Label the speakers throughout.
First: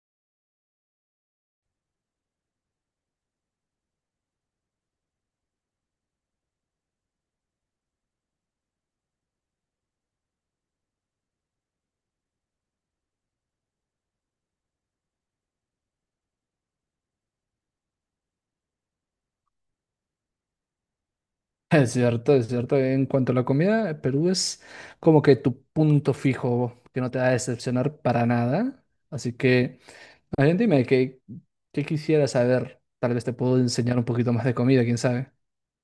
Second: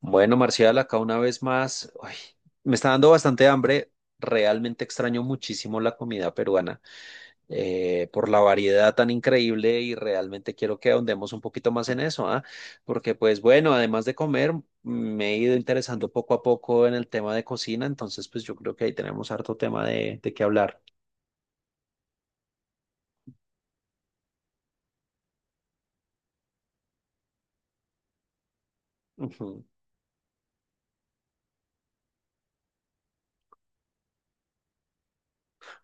Speaker 1: Bueno, Marcial, acá una vez más, me está dando bastante hambre. Realmente extraño muchísimo la comida peruana por la variedad tan increíble y realmente quiero que ahondemos un poquito más en eso, ¿ah? Porque pues bueno, además de comer, me he ido interesando poco a poco en el tema de cocina, entonces pues yo creo que ahí tenemos harto tema de qué hablar.
Speaker 2: Es cierto, es cierto. En cuanto a la comida, Perú es como que tu punto fijo que no te va a decepcionar para nada. Así
Speaker 1: Ujú.
Speaker 2: que, a ver, dime, ¿qué quisieras saber? Tal vez te puedo enseñar un poquito más de comida, quién sabe.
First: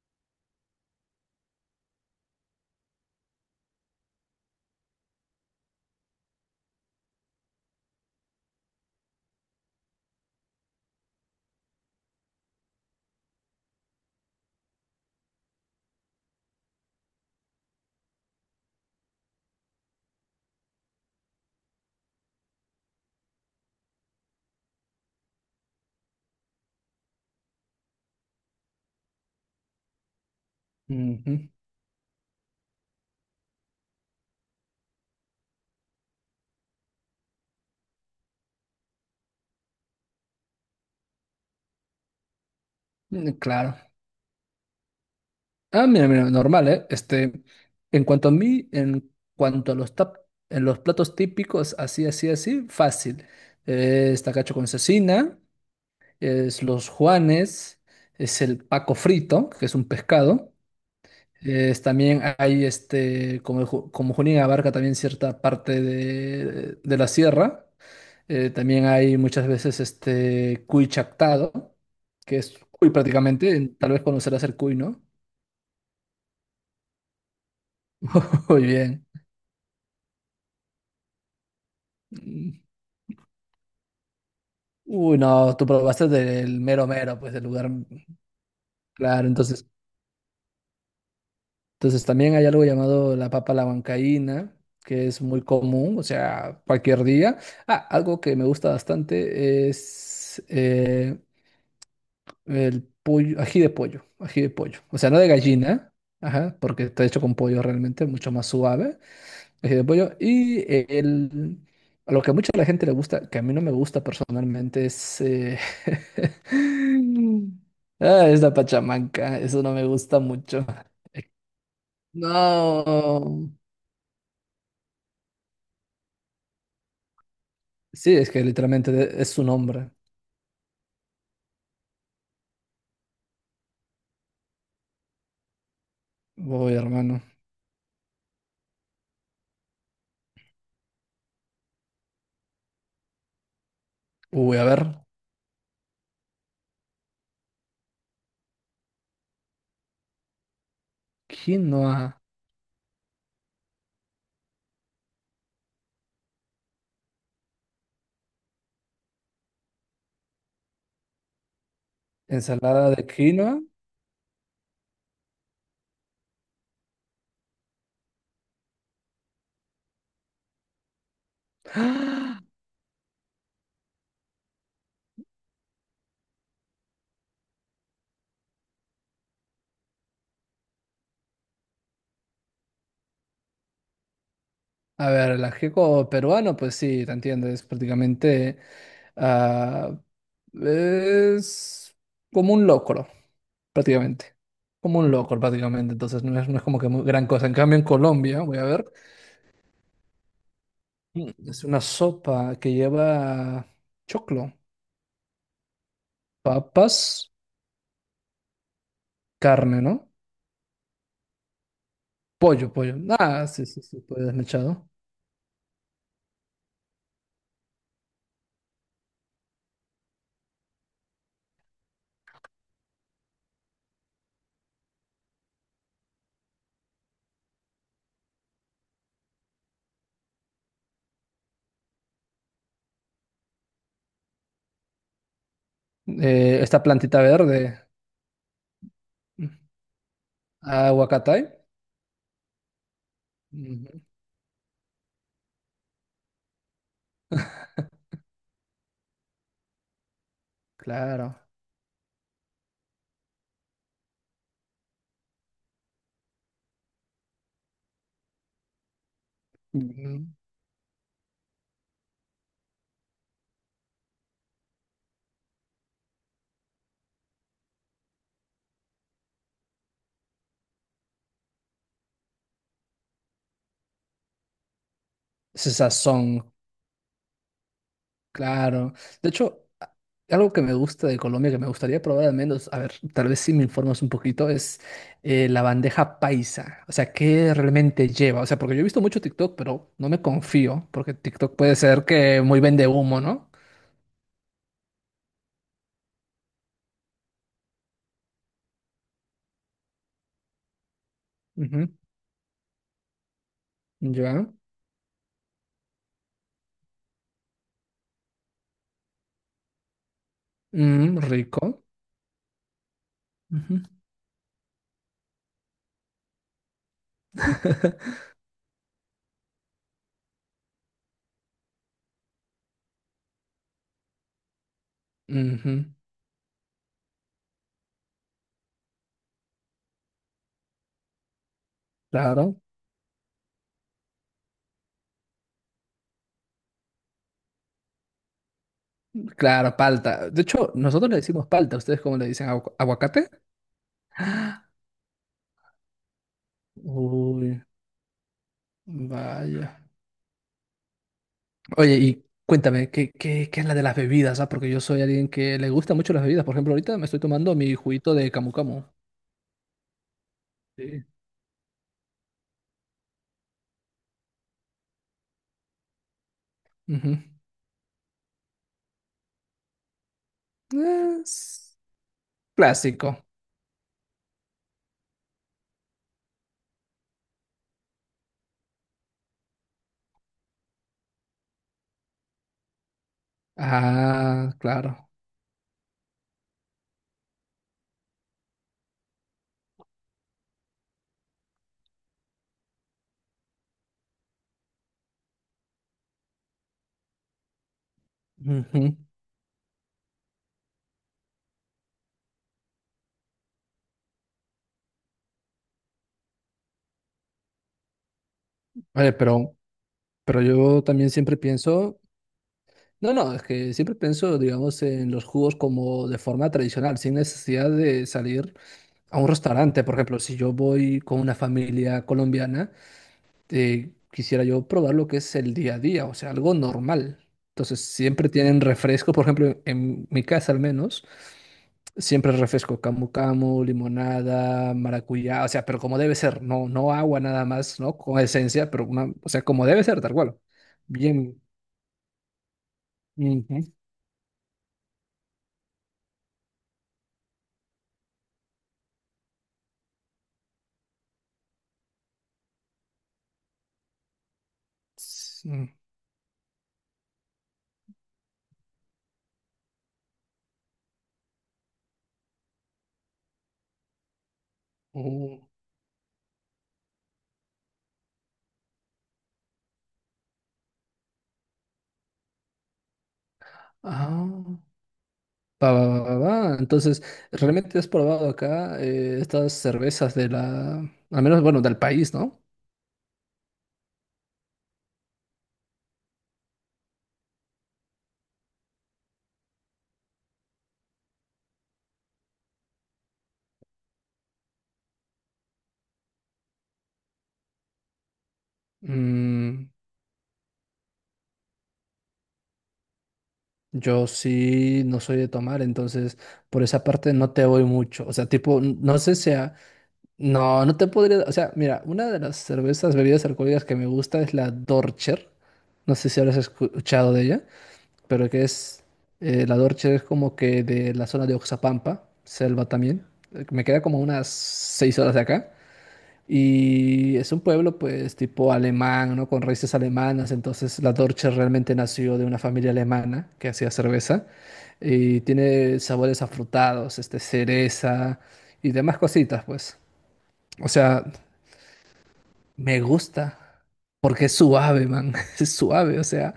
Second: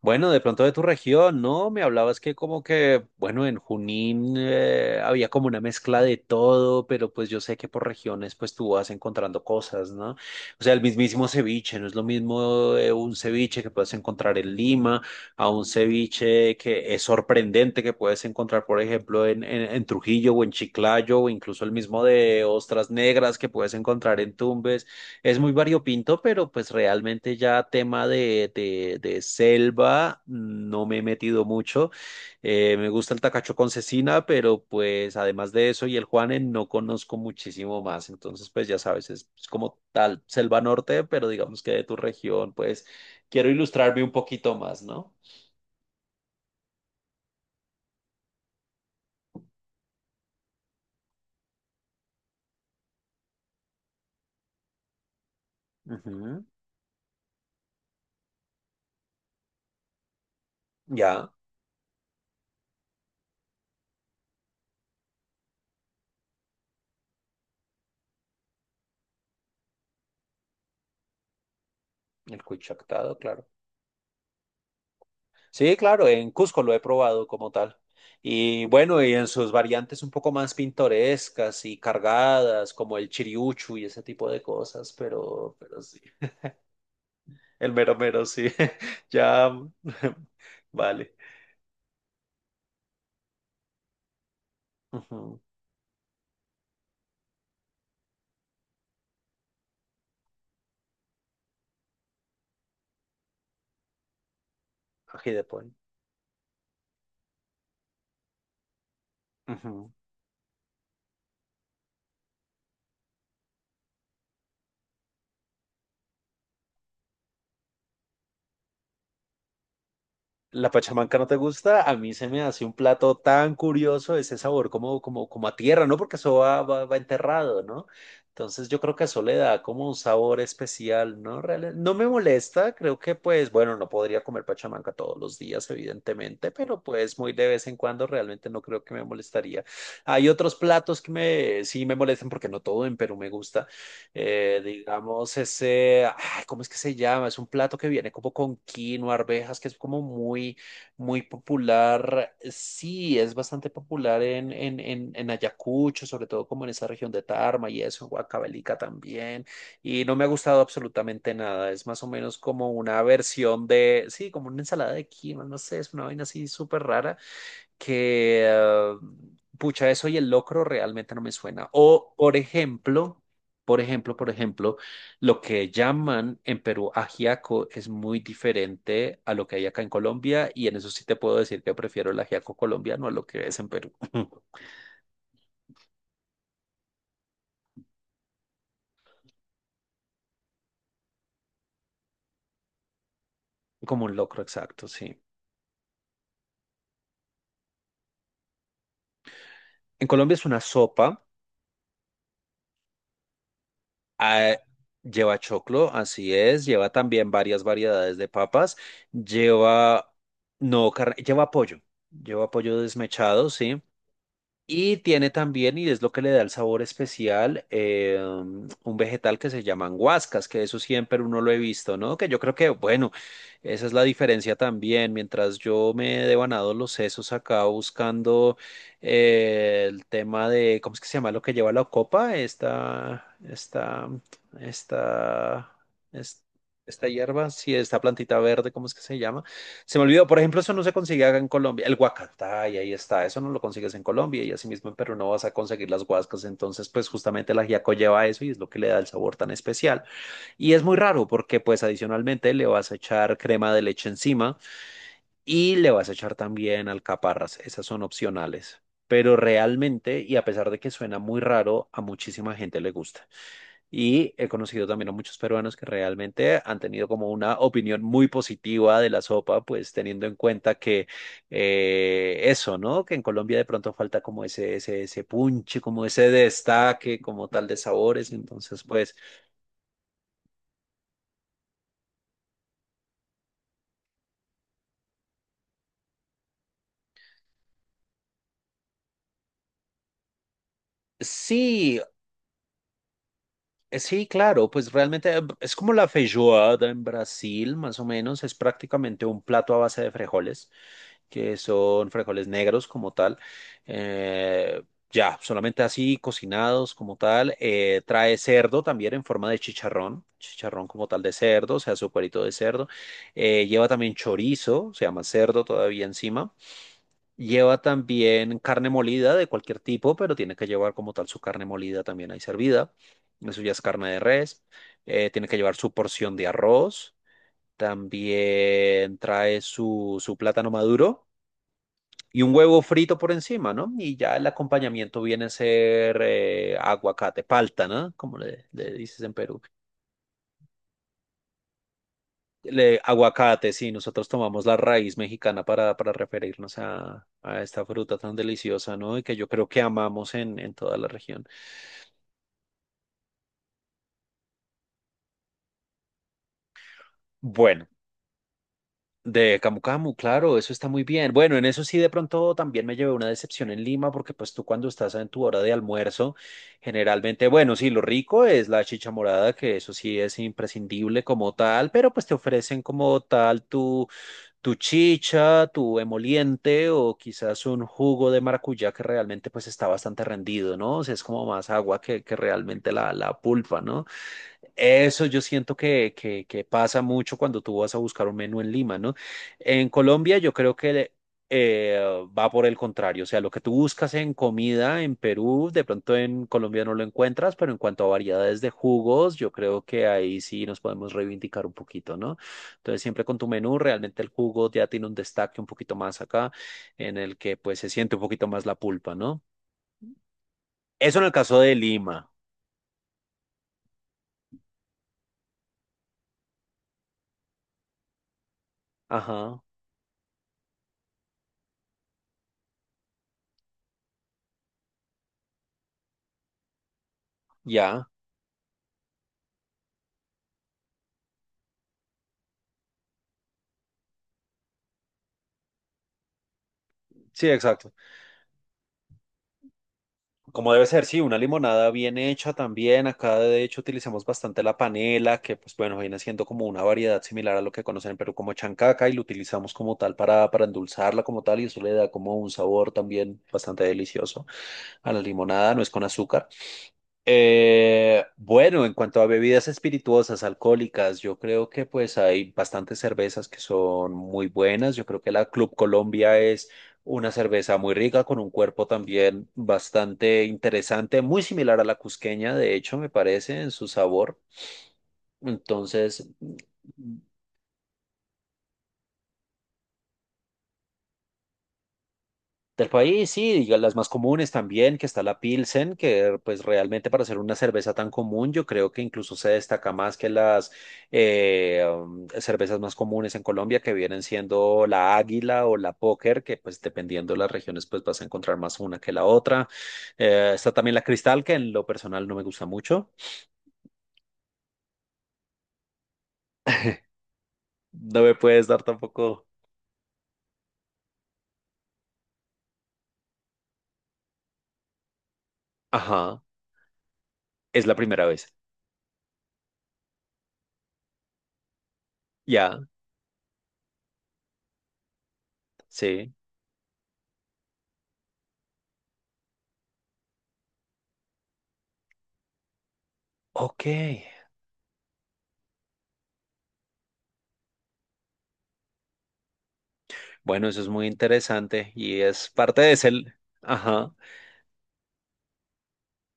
Speaker 1: Bueno, de pronto de tu región, ¿no? Me hablabas que como que, bueno, en Junín había como una mezcla de todo, pero pues yo sé que por regiones pues tú vas encontrando cosas, ¿no? O sea, el mismísimo ceviche, no es lo mismo un ceviche que puedes encontrar en Lima a un ceviche que es sorprendente que puedes encontrar, por ejemplo, en Trujillo o en Chiclayo o incluso el mismo de ostras negras que puedes encontrar en Tumbes. Es muy variopinto, pero pues realmente ya tema de selva no me he metido
Speaker 2: Ujú.
Speaker 1: mucho. Me gusta el tacacho con cecina, pero pues además de eso y el Juane no conozco muchísimo más. Entonces pues ya sabes, es como tal selva norte, pero digamos que de tu región, pues
Speaker 2: Mm,
Speaker 1: quiero
Speaker 2: Claro.
Speaker 1: ilustrarme un poquito más, ¿no?
Speaker 2: Ah, mira, normal, ¿eh? En cuanto a mí, en cuanto a los tap- en los platos típicos, así, así, así, fácil. Es tacacho con cecina,
Speaker 1: Ujú.
Speaker 2: es los juanes, es el paco frito, que es un pescado.
Speaker 1: Ya,
Speaker 2: También hay, como, como Junín abarca también cierta parte de la sierra, también hay muchas veces cuy chactado, que
Speaker 1: el
Speaker 2: es
Speaker 1: cuy
Speaker 2: cuy
Speaker 1: chactado, claro.
Speaker 2: prácticamente. Tal vez conocerás el cuy, ¿no?
Speaker 1: Sí, claro, en Cusco lo he probado como tal.
Speaker 2: Muy
Speaker 1: Y bueno,
Speaker 2: bien.
Speaker 1: y en sus variantes un poco más pintorescas y
Speaker 2: Mm.
Speaker 1: cargadas, como el chiriuchu y ese tipo de cosas,
Speaker 2: Uy, no, tú
Speaker 1: pero sí,
Speaker 2: probaste del mero mero, pues del lugar,
Speaker 1: el mero mero, sí,
Speaker 2: claro.
Speaker 1: ya,
Speaker 2: Entonces,
Speaker 1: vale.
Speaker 2: entonces también hay algo llamado la papa a la huancaína, que es
Speaker 1: Ujú.
Speaker 2: muy común, o sea, cualquier día. Ah, algo que me gusta bastante es el pollo, ají de pollo, ají de pollo. O sea, no de
Speaker 1: Ají de pollo.
Speaker 2: gallina, ajá, porque está hecho con pollo realmente, mucho más suave, ají de
Speaker 1: Ujú.
Speaker 2: pollo. Y el, a lo que a mucha la gente le gusta, que a mí no me gusta personalmente, ah, es la pachamanca, eso no me gusta mucho.
Speaker 1: La pachamanca no te gusta, a mí se me hace un plato
Speaker 2: No,
Speaker 1: tan curioso ese sabor como a tierra, ¿no? Porque eso va enterrado, ¿no?
Speaker 2: sí, es que
Speaker 1: Entonces yo
Speaker 2: literalmente
Speaker 1: creo que eso
Speaker 2: es
Speaker 1: le
Speaker 2: su
Speaker 1: da como
Speaker 2: nombre.
Speaker 1: un sabor especial, ¿no? Real- no me molesta, creo que pues, bueno, no podría comer pachamanca todos los días, evidentemente,
Speaker 2: Uy,
Speaker 1: pero pues
Speaker 2: hermano.
Speaker 1: muy de vez en cuando realmente no creo que me molestaría. Hay otros platos que sí me molestan porque no todo en Perú me gusta.
Speaker 2: Uy, a ver,
Speaker 1: Digamos, ese, ay, ¿cómo es que se llama? Es un plato que viene como con quinoa, arvejas, que es como muy
Speaker 2: quinoa,
Speaker 1: popular. Sí, es bastante popular en Ayacucho, sobre todo como en esa región de Tarma y eso, en Huancavelica también. Y no me ha gustado absolutamente nada. Es más o menos como
Speaker 2: ensalada
Speaker 1: una
Speaker 2: de quinoa.
Speaker 1: versión de, sí, como una ensalada de quinoa, no sé, es una vaina así súper rara que, pucha, eso y el locro realmente no me suena. O, por ejemplo, por ejemplo, por ejemplo, lo que llaman en Perú ajiaco es muy diferente a lo que hay acá en Colombia y en eso sí te puedo decir que prefiero el ajiaco colombiano a lo que es en Perú.
Speaker 2: A ver, el ajiaco peruano, pues sí, te entiendo, es prácticamente, ah, es como un locro,
Speaker 1: Como un
Speaker 2: prácticamente,
Speaker 1: locro, exacto,
Speaker 2: como un
Speaker 1: sí.
Speaker 2: locro prácticamente, entonces no es como que muy gran cosa. En cambio, en Colombia, voy a ver,
Speaker 1: En Colombia es una sopa,
Speaker 2: mm, es una sopa que lleva choclo,
Speaker 1: ah, lleva choclo, así es, lleva también
Speaker 2: papas,
Speaker 1: varias variedades de papas,
Speaker 2: carne, ¿no?
Speaker 1: lleva, no, carne, lleva
Speaker 2: Pollo,
Speaker 1: pollo
Speaker 2: pollo, ah,
Speaker 1: desmechado,
Speaker 2: sí, sí,
Speaker 1: sí.
Speaker 2: sí, pollo desmechado.
Speaker 1: Y tiene también, y es lo que le da el sabor especial, un vegetal que se llaman guascas, que eso siempre uno lo he visto, ¿no? Que yo creo que, bueno, esa es la diferencia también. Mientras yo me he devanado los sesos acá buscando el tema de, ¿cómo es que se llama lo que lleva la copa? Esta, es-
Speaker 2: Esta
Speaker 1: esta
Speaker 2: plantita
Speaker 1: hierba, sí,
Speaker 2: verde,
Speaker 1: esta plantita verde, ¿cómo es que se llama?
Speaker 2: mm,
Speaker 1: Se me olvidó, por ejemplo, eso no se consigue acá
Speaker 2: aguacatay,
Speaker 1: en Colombia. El guacatay, ahí está, eso no lo consigues en
Speaker 2: ujú,
Speaker 1: Colombia y así mismo en Perú no vas a conseguir las guascas. Entonces, pues justamente el ajiaco lleva eso y es lo que le da el sabor tan especial. Y es muy raro
Speaker 2: claro,
Speaker 1: porque pues adicionalmente le vas a echar crema de leche encima y le vas a echar también alcaparras, esas son opcionales. Pero realmente,
Speaker 2: mm,
Speaker 1: y a pesar de que suena muy raro, a muchísima gente le gusta. Y he conocido también a muchos peruanos que realmente han tenido como una opinión muy positiva de la sopa, pues teniendo en cuenta que eso, ¿no? Que en Colombia de pronto falta como ese
Speaker 2: ese
Speaker 1: punche, como ese
Speaker 2: sazón.
Speaker 1: destaque, como tal de sabores. Entonces,
Speaker 2: Claro.
Speaker 1: pues
Speaker 2: De hecho, algo que me gusta de Colombia, que me gustaría probar al menos, a ver, tal vez si me informas un poquito, es la bandeja paisa. O sea, ¿qué realmente lleva? O sea, porque yo he visto mucho TikTok, pero no me confío, porque TikTok puede
Speaker 1: sí.
Speaker 2: ser que muy vende humo, ¿no?
Speaker 1: Sí, claro, pues realmente es como la feijoada en Brasil, más o menos, es prácticamente un plato a base de frijoles, que
Speaker 2: Ujú.
Speaker 1: son frijoles negros como tal,
Speaker 2: Ya.
Speaker 1: eh, ya, solamente así cocinados como tal, trae cerdo también en forma de chicharrón, chicharrón como
Speaker 2: Mm,
Speaker 1: tal de cerdo, o
Speaker 2: rico.
Speaker 1: sea, su cuerito de cerdo,
Speaker 2: Ujú.
Speaker 1: lleva también chorizo, se llama cerdo todavía encima. Lleva también carne molida de cualquier tipo, pero tiene que llevar como tal su carne molida también ahí servida. Eso ya es carne de res. Tiene que
Speaker 2: Ujú.
Speaker 1: llevar su porción de arroz. También trae su plátano maduro y un
Speaker 2: Claro.
Speaker 1: huevo frito por encima, ¿no? Y ya el acompañamiento viene a ser aguacate, palta, ¿no? Como le dices en Perú.
Speaker 2: Claro, palta. De hecho, nosotros le decimos palta. ¿Ustedes cómo le dicen?
Speaker 1: Le-
Speaker 2: ¿Aguacate?
Speaker 1: aguacate, sí, nosotros tomamos la raíz mexicana para referirnos
Speaker 2: Uy,
Speaker 1: a esta fruta tan deliciosa, ¿no? Y que yo creo
Speaker 2: vaya.
Speaker 1: que amamos en toda la región.
Speaker 2: Oye, y cuéntame, ¿qué, qué es la de las bebidas? ¿Ah? Porque yo soy alguien que le gusta mucho las bebidas. Por ejemplo, ahorita me estoy tomando mi
Speaker 1: Bueno,
Speaker 2: juguito de camu camu.
Speaker 1: de Camu Camu, claro, eso está muy
Speaker 2: Sí.
Speaker 1: bien. Bueno, en eso sí, de pronto también me llevé una decepción en Lima, porque pues tú cuando estás en tu hora de almuerzo,
Speaker 2: Ujú.
Speaker 1: generalmente, bueno, sí, lo rico es la chicha morada, que eso sí es imprescindible como
Speaker 2: Es
Speaker 1: tal, pero pues te ofrecen
Speaker 2: clásico.
Speaker 1: como tal tu chicha, tu emoliente o quizás un jugo de maracuyá que realmente pues está bastante rendido, ¿no? O sea, es como más agua que realmente la pulpa, ¿no?
Speaker 2: Ah, claro.
Speaker 1: Eso yo siento que pasa mucho cuando tú vas a buscar un menú en Lima, ¿no? En Colombia yo creo que eh, va por el contrario, o sea, lo que tú buscas en comida en Perú, de pronto en Colombia no lo encuentras, pero en cuanto a variedades de
Speaker 2: Ujú.
Speaker 1: jugos, yo creo que ahí sí nos podemos reivindicar un poquito, ¿no? Entonces siempre con tu menú, realmente el jugo ya tiene un destaque un poquito más acá, en el que pues se siente un poquito más la
Speaker 2: Oye,
Speaker 1: pulpa, ¿no?
Speaker 2: pero yo también
Speaker 1: Eso en el
Speaker 2: siempre
Speaker 1: caso de
Speaker 2: pienso,
Speaker 1: Lima.
Speaker 2: no, no, es que siempre pienso, digamos, en los jugos como de forma tradicional, sin necesidad de salir a un
Speaker 1: Ajá,
Speaker 2: restaurante. Por ejemplo, si yo voy con una familia colombiana, quisiera yo probar lo que es el día a día, o sea, algo normal. Entonces,
Speaker 1: ya.
Speaker 2: siempre tienen refresco, por ejemplo, en mi casa al menos, siempre refresco camu camu, limonada, maracuyá, o sea, pero como debe ser, no, no agua nada
Speaker 1: Sí,
Speaker 2: más,
Speaker 1: exacto.
Speaker 2: ¿no? Con esencia, pero una, o sea, como debe ser, tal cual.
Speaker 1: Como debe ser, sí,
Speaker 2: Bien.
Speaker 1: una limonada bien hecha también. Acá de
Speaker 2: Ujú.
Speaker 1: hecho utilizamos bastante la panela, que pues bueno, viene siendo como una variedad similar a lo que conocen en Perú como chancaca y lo utilizamos como tal para endulzarla como tal y eso le da como un sabor también bastante delicioso a la limonada,
Speaker 2: Sí.
Speaker 1: no es con azúcar. Bueno, en cuanto a bebidas espirituosas, alcohólicas, yo creo que pues hay bastantes cervezas que son muy buenas. Yo creo que la
Speaker 2: Oh.
Speaker 1: Club Colombia es una cerveza muy rica, con un cuerpo también bastante interesante, muy similar a la cusqueña, de hecho, me parece, en su sabor.
Speaker 2: Ah. Va, va, va, va,
Speaker 1: Entonces,
Speaker 2: va. Entonces, ¿realmente has probado acá estas cervezas de la, al menos, bueno, del país, ¿no?
Speaker 1: del país, sí, diga, las más comunes también, que está la Pilsen, que pues realmente para hacer una cerveza tan común, yo creo que incluso se destaca más que las cervezas más comunes en Colombia, que vienen siendo la Águila o la Póker, que pues dependiendo de las regiones pues vas a encontrar más una que la
Speaker 2: Mm,
Speaker 1: otra. Está también la Cristal, que en lo personal no me gusta mucho.
Speaker 2: Yo sí no soy de tomar, entonces por esa parte no te voy mucho. O
Speaker 1: No
Speaker 2: sea,
Speaker 1: me
Speaker 2: tipo,
Speaker 1: puedes dar
Speaker 2: no sé si
Speaker 1: tampoco.
Speaker 2: sea, no, no te podría, o sea, mira, una de las cervezas, bebidas alcohólicas que me gusta es la Dorcher. No sé si habrás
Speaker 1: Ajá,
Speaker 2: escuchado de ella,
Speaker 1: es la primera
Speaker 2: pero que
Speaker 1: vez.
Speaker 2: es, la Dorcher es como que de la zona de Oxapampa, selva
Speaker 1: Ya,
Speaker 2: también. Me queda como unas 6 horas de acá.
Speaker 1: sí.
Speaker 2: Y es un pueblo, pues, tipo alemán, ¿no? Con raíces alemanas. Entonces, la Dorche realmente nació de una familia alemana que hacía
Speaker 1: Ok.
Speaker 2: cerveza. Y tiene sabores afrutados, este, cereza y demás cositas, pues. O
Speaker 1: Bueno, eso es
Speaker 2: sea,
Speaker 1: muy interesante y es parte
Speaker 2: me
Speaker 1: de ese,
Speaker 2: gusta
Speaker 1: ajá,
Speaker 2: porque es suave, man. Es suave, o sea,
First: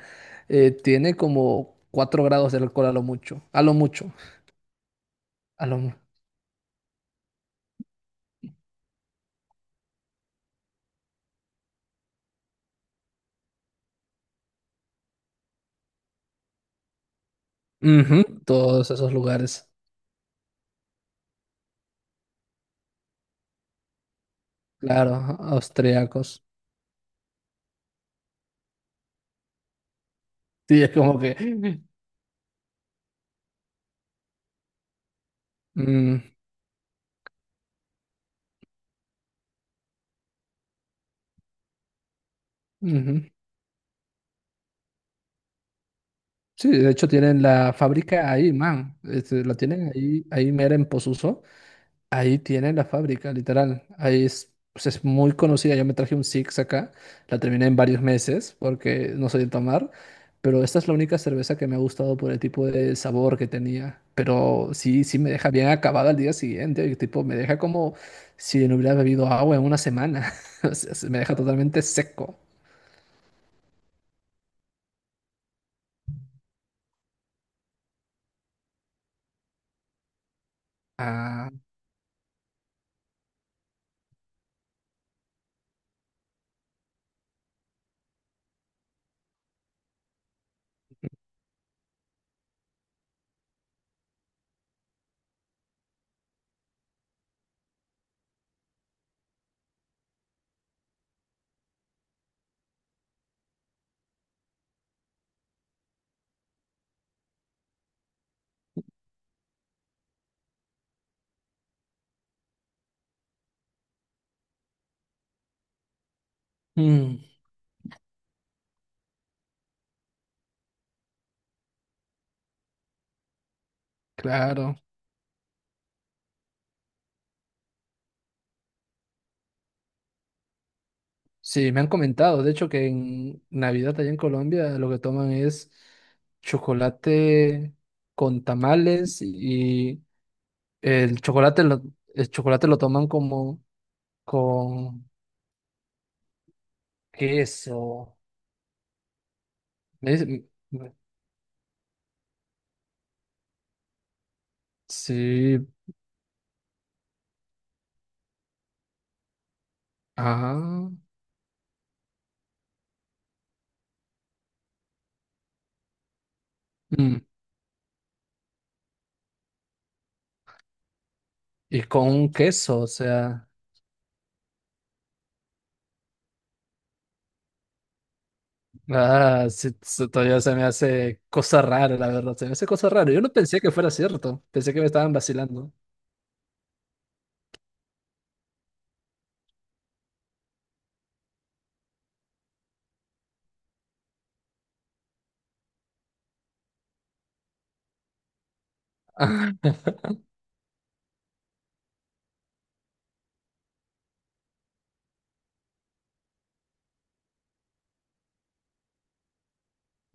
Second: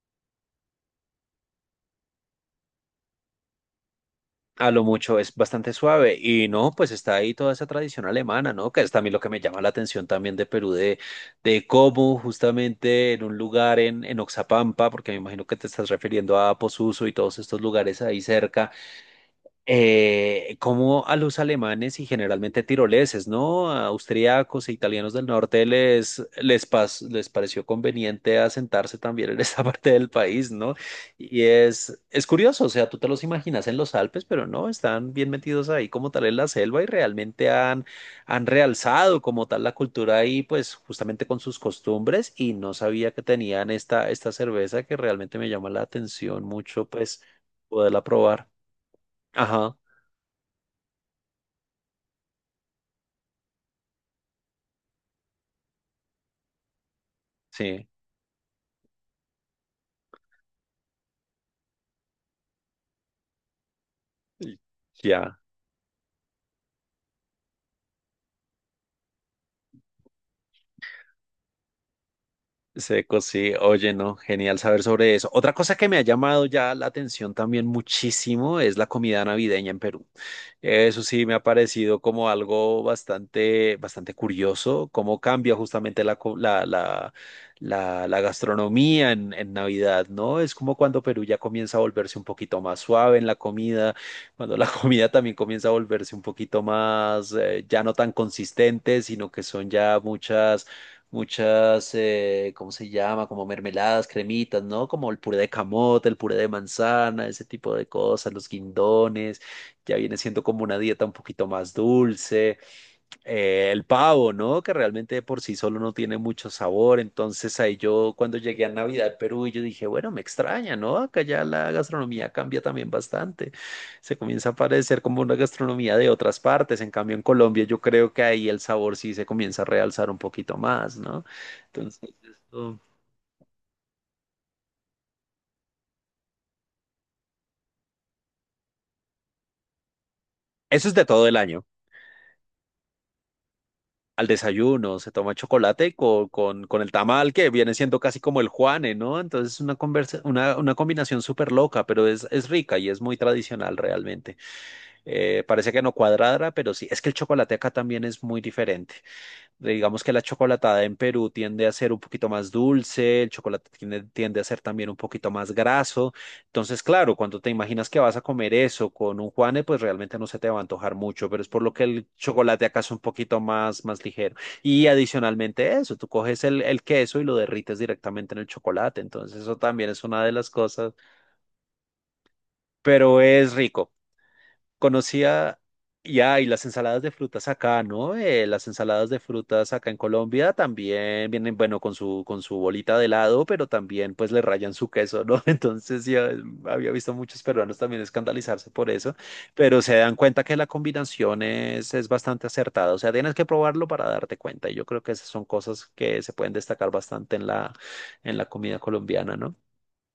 Speaker 2: tiene como 4 grados de alcohol a lo mucho. A lo mucho.
Speaker 1: a lo mucho es
Speaker 2: A
Speaker 1: bastante
Speaker 2: lo mu-
Speaker 1: suave y no, pues está ahí toda esa tradición alemana, ¿no? Que es también lo que me llama la atención también de Perú, de cómo justamente en un lugar en Oxapampa, porque me imagino que te estás refiriendo a Posuso y todos estos lugares ahí
Speaker 2: Ujú,
Speaker 1: cerca,
Speaker 2: Todos esos lugares.
Speaker 1: como a los alemanes y generalmente tiroleses, ¿no? A austriacos e italianos
Speaker 2: Claro,
Speaker 1: del norte
Speaker 2: austriacos.
Speaker 1: les pareció conveniente asentarse también en esa parte del país, ¿no?
Speaker 2: Sí, es como que.
Speaker 1: Y es curioso, o sea, tú te los imaginas en los Alpes, pero no, están bien metidos ahí como
Speaker 2: Mm,
Speaker 1: tal en la selva y realmente han realzado como tal la cultura ahí, pues justamente con sus costumbres y no sabía que
Speaker 2: Ujú.
Speaker 1: tenían esta cerveza que realmente me llama la atención
Speaker 2: Sí,
Speaker 1: mucho,
Speaker 2: de hecho
Speaker 1: pues
Speaker 2: tienen la
Speaker 1: poderla
Speaker 2: fábrica
Speaker 1: probar.
Speaker 2: ahí, man. Este, la
Speaker 1: Ajá.
Speaker 2: tienen ahí, ahí mera en Posuso. Ahí tienen la fábrica, literal. Ahí es, pues es muy conocida. Yo me traje un Six acá. La terminé en
Speaker 1: Sí,
Speaker 2: varios meses porque no soy de tomar. Pero esta es la única cerveza que me ha gustado por el tipo de sabor que tenía. Pero sí, sí me
Speaker 1: ya,
Speaker 2: deja bien acabada al día siguiente. Y Tipo, me deja como si no hubiera bebido agua en una semana. O sea, se me deja totalmente seco.
Speaker 1: seco, sí. Oye, no, genial saber sobre eso. Otra cosa que me ha llamado ya la atención también muchísimo es la comida navideña en Perú. Eso sí me ha
Speaker 2: Ah,
Speaker 1: parecido como algo bastante, bastante curioso, cómo cambia justamente la, co- la gastronomía en Navidad, ¿no? Es como cuando Perú ya comienza a volverse un poquito más suave en la comida, cuando la comida también comienza a volverse un poquito más, ya no tan consistente, sino que son ya ¿cómo se llama? Como mermeladas, cremitas, ¿no? Como el puré de camote, el puré de manzana, ese tipo de cosas, los guindones, ya viene siendo como una dieta un poquito más dulce el pavo, ¿no? Que realmente por sí solo no tiene mucho sabor.
Speaker 2: mm,
Speaker 1: Entonces ahí yo cuando llegué a Navidad, Perú, yo dije, bueno, me extraña, ¿no? Acá ya la gastronomía cambia también bastante. Se comienza a
Speaker 2: claro.
Speaker 1: parecer como una gastronomía de otras partes. En cambio, en Colombia yo creo que ahí el sabor sí se comienza a realzar un poquito más, ¿no?
Speaker 2: Sí, me han
Speaker 1: Entonces,
Speaker 2: comentado, de hecho,
Speaker 1: esto-
Speaker 2: que en Navidad allá en Colombia lo que toman es chocolate con tamales y
Speaker 1: eso es de
Speaker 2: el
Speaker 1: todo el
Speaker 2: chocolate
Speaker 1: año.
Speaker 2: lo, el chocolate lo toman como
Speaker 1: Al desayuno,
Speaker 2: con
Speaker 1: se toma chocolate con el tamal, que viene siendo
Speaker 2: queso.
Speaker 1: casi como el Juane, ¿no? Entonces es
Speaker 2: Es-
Speaker 1: una combinación súper loca, pero es rica y es muy tradicional realmente.
Speaker 2: Sí,
Speaker 1: Parece que no cuadrada, pero sí, es que el chocolate acá también es muy diferente. Digamos que la chocolatada
Speaker 2: ah,
Speaker 1: en Perú tiende a ser un poquito más dulce, el chocolate tiende a ser también un poquito más graso. Entonces, claro,
Speaker 2: mm,
Speaker 1: cuando te imaginas que vas a comer eso con un Juane, pues realmente no se te va a antojar mucho, pero es por lo que
Speaker 2: y
Speaker 1: el
Speaker 2: con un
Speaker 1: chocolate
Speaker 2: queso,
Speaker 1: acá
Speaker 2: o
Speaker 1: es un poquito
Speaker 2: sea,
Speaker 1: más, más ligero. Y adicionalmente eso, tú coges el queso y lo derrites directamente en el chocolate. Entonces,
Speaker 2: ah,
Speaker 1: eso
Speaker 2: sí,
Speaker 1: también es
Speaker 2: sí,
Speaker 1: una de
Speaker 2: todavía
Speaker 1: las
Speaker 2: se me
Speaker 1: cosas,
Speaker 2: hace cosa rara, la verdad, se me hace cosa rara.
Speaker 1: pero
Speaker 2: Yo no
Speaker 1: es
Speaker 2: pensé que fuera
Speaker 1: rico.
Speaker 2: cierto, pensé que me estaban
Speaker 1: Conocía,
Speaker 2: vacilando.
Speaker 1: ya, y las ensaladas de frutas acá, ¿no? Las ensaladas de frutas acá en Colombia también vienen, bueno, con su bolita de helado, pero también pues le rayan su queso, ¿no? Entonces ya había visto muchos peruanos también escandalizarse por eso, pero se dan cuenta que la combinación es bastante acertada, o sea, tienes que probarlo para darte cuenta, y yo creo que esas son cosas que se pueden destacar bastante en en la comida colombiana, ¿no?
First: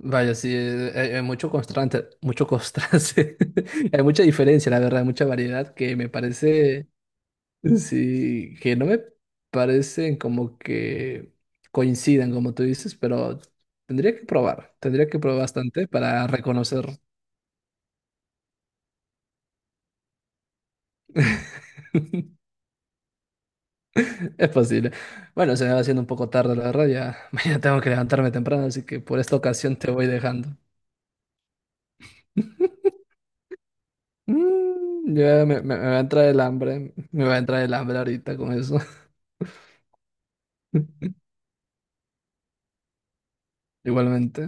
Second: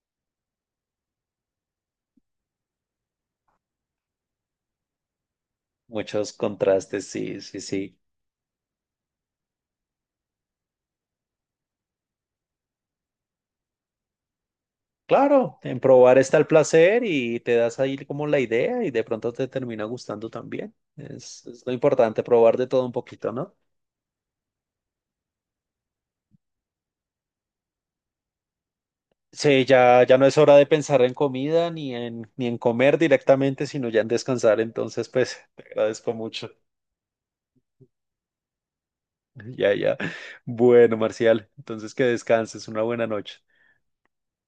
Speaker 2: Vaya, sí, hay, mucho constante, hay mucha diferencia, la verdad, mucha variedad que me
Speaker 1: Muchos
Speaker 2: parece,
Speaker 1: contrastes, sí, sí, sí.
Speaker 2: sí, que no me parecen como que coincidan, como tú dices, pero tendría que probar
Speaker 1: Claro, en
Speaker 2: bastante
Speaker 1: probar
Speaker 2: para
Speaker 1: está el
Speaker 2: reconocer.
Speaker 1: placer y te das ahí como la idea y de pronto te termina gustando también. Es lo importante, probar de todo un poquito, ¿no?
Speaker 2: Es posible. Bueno, se me va haciendo un poco tarde, la verdad, ya mañana tengo que levantarme temprano, así que por esta
Speaker 1: Sí,
Speaker 2: ocasión te
Speaker 1: ya,
Speaker 2: voy
Speaker 1: ya no es
Speaker 2: dejando.
Speaker 1: hora de pensar en comida ni en comer directamente, sino ya en descansar. Entonces,
Speaker 2: Mm,
Speaker 1: pues, te
Speaker 2: me va a
Speaker 1: agradezco
Speaker 2: entrar el
Speaker 1: mucho.
Speaker 2: hambre, me va a entrar el hambre ahorita con eso.
Speaker 1: Ya, ya. Bueno, Marcial, entonces que descanses. Una buena noche.
Speaker 2: Igualmente.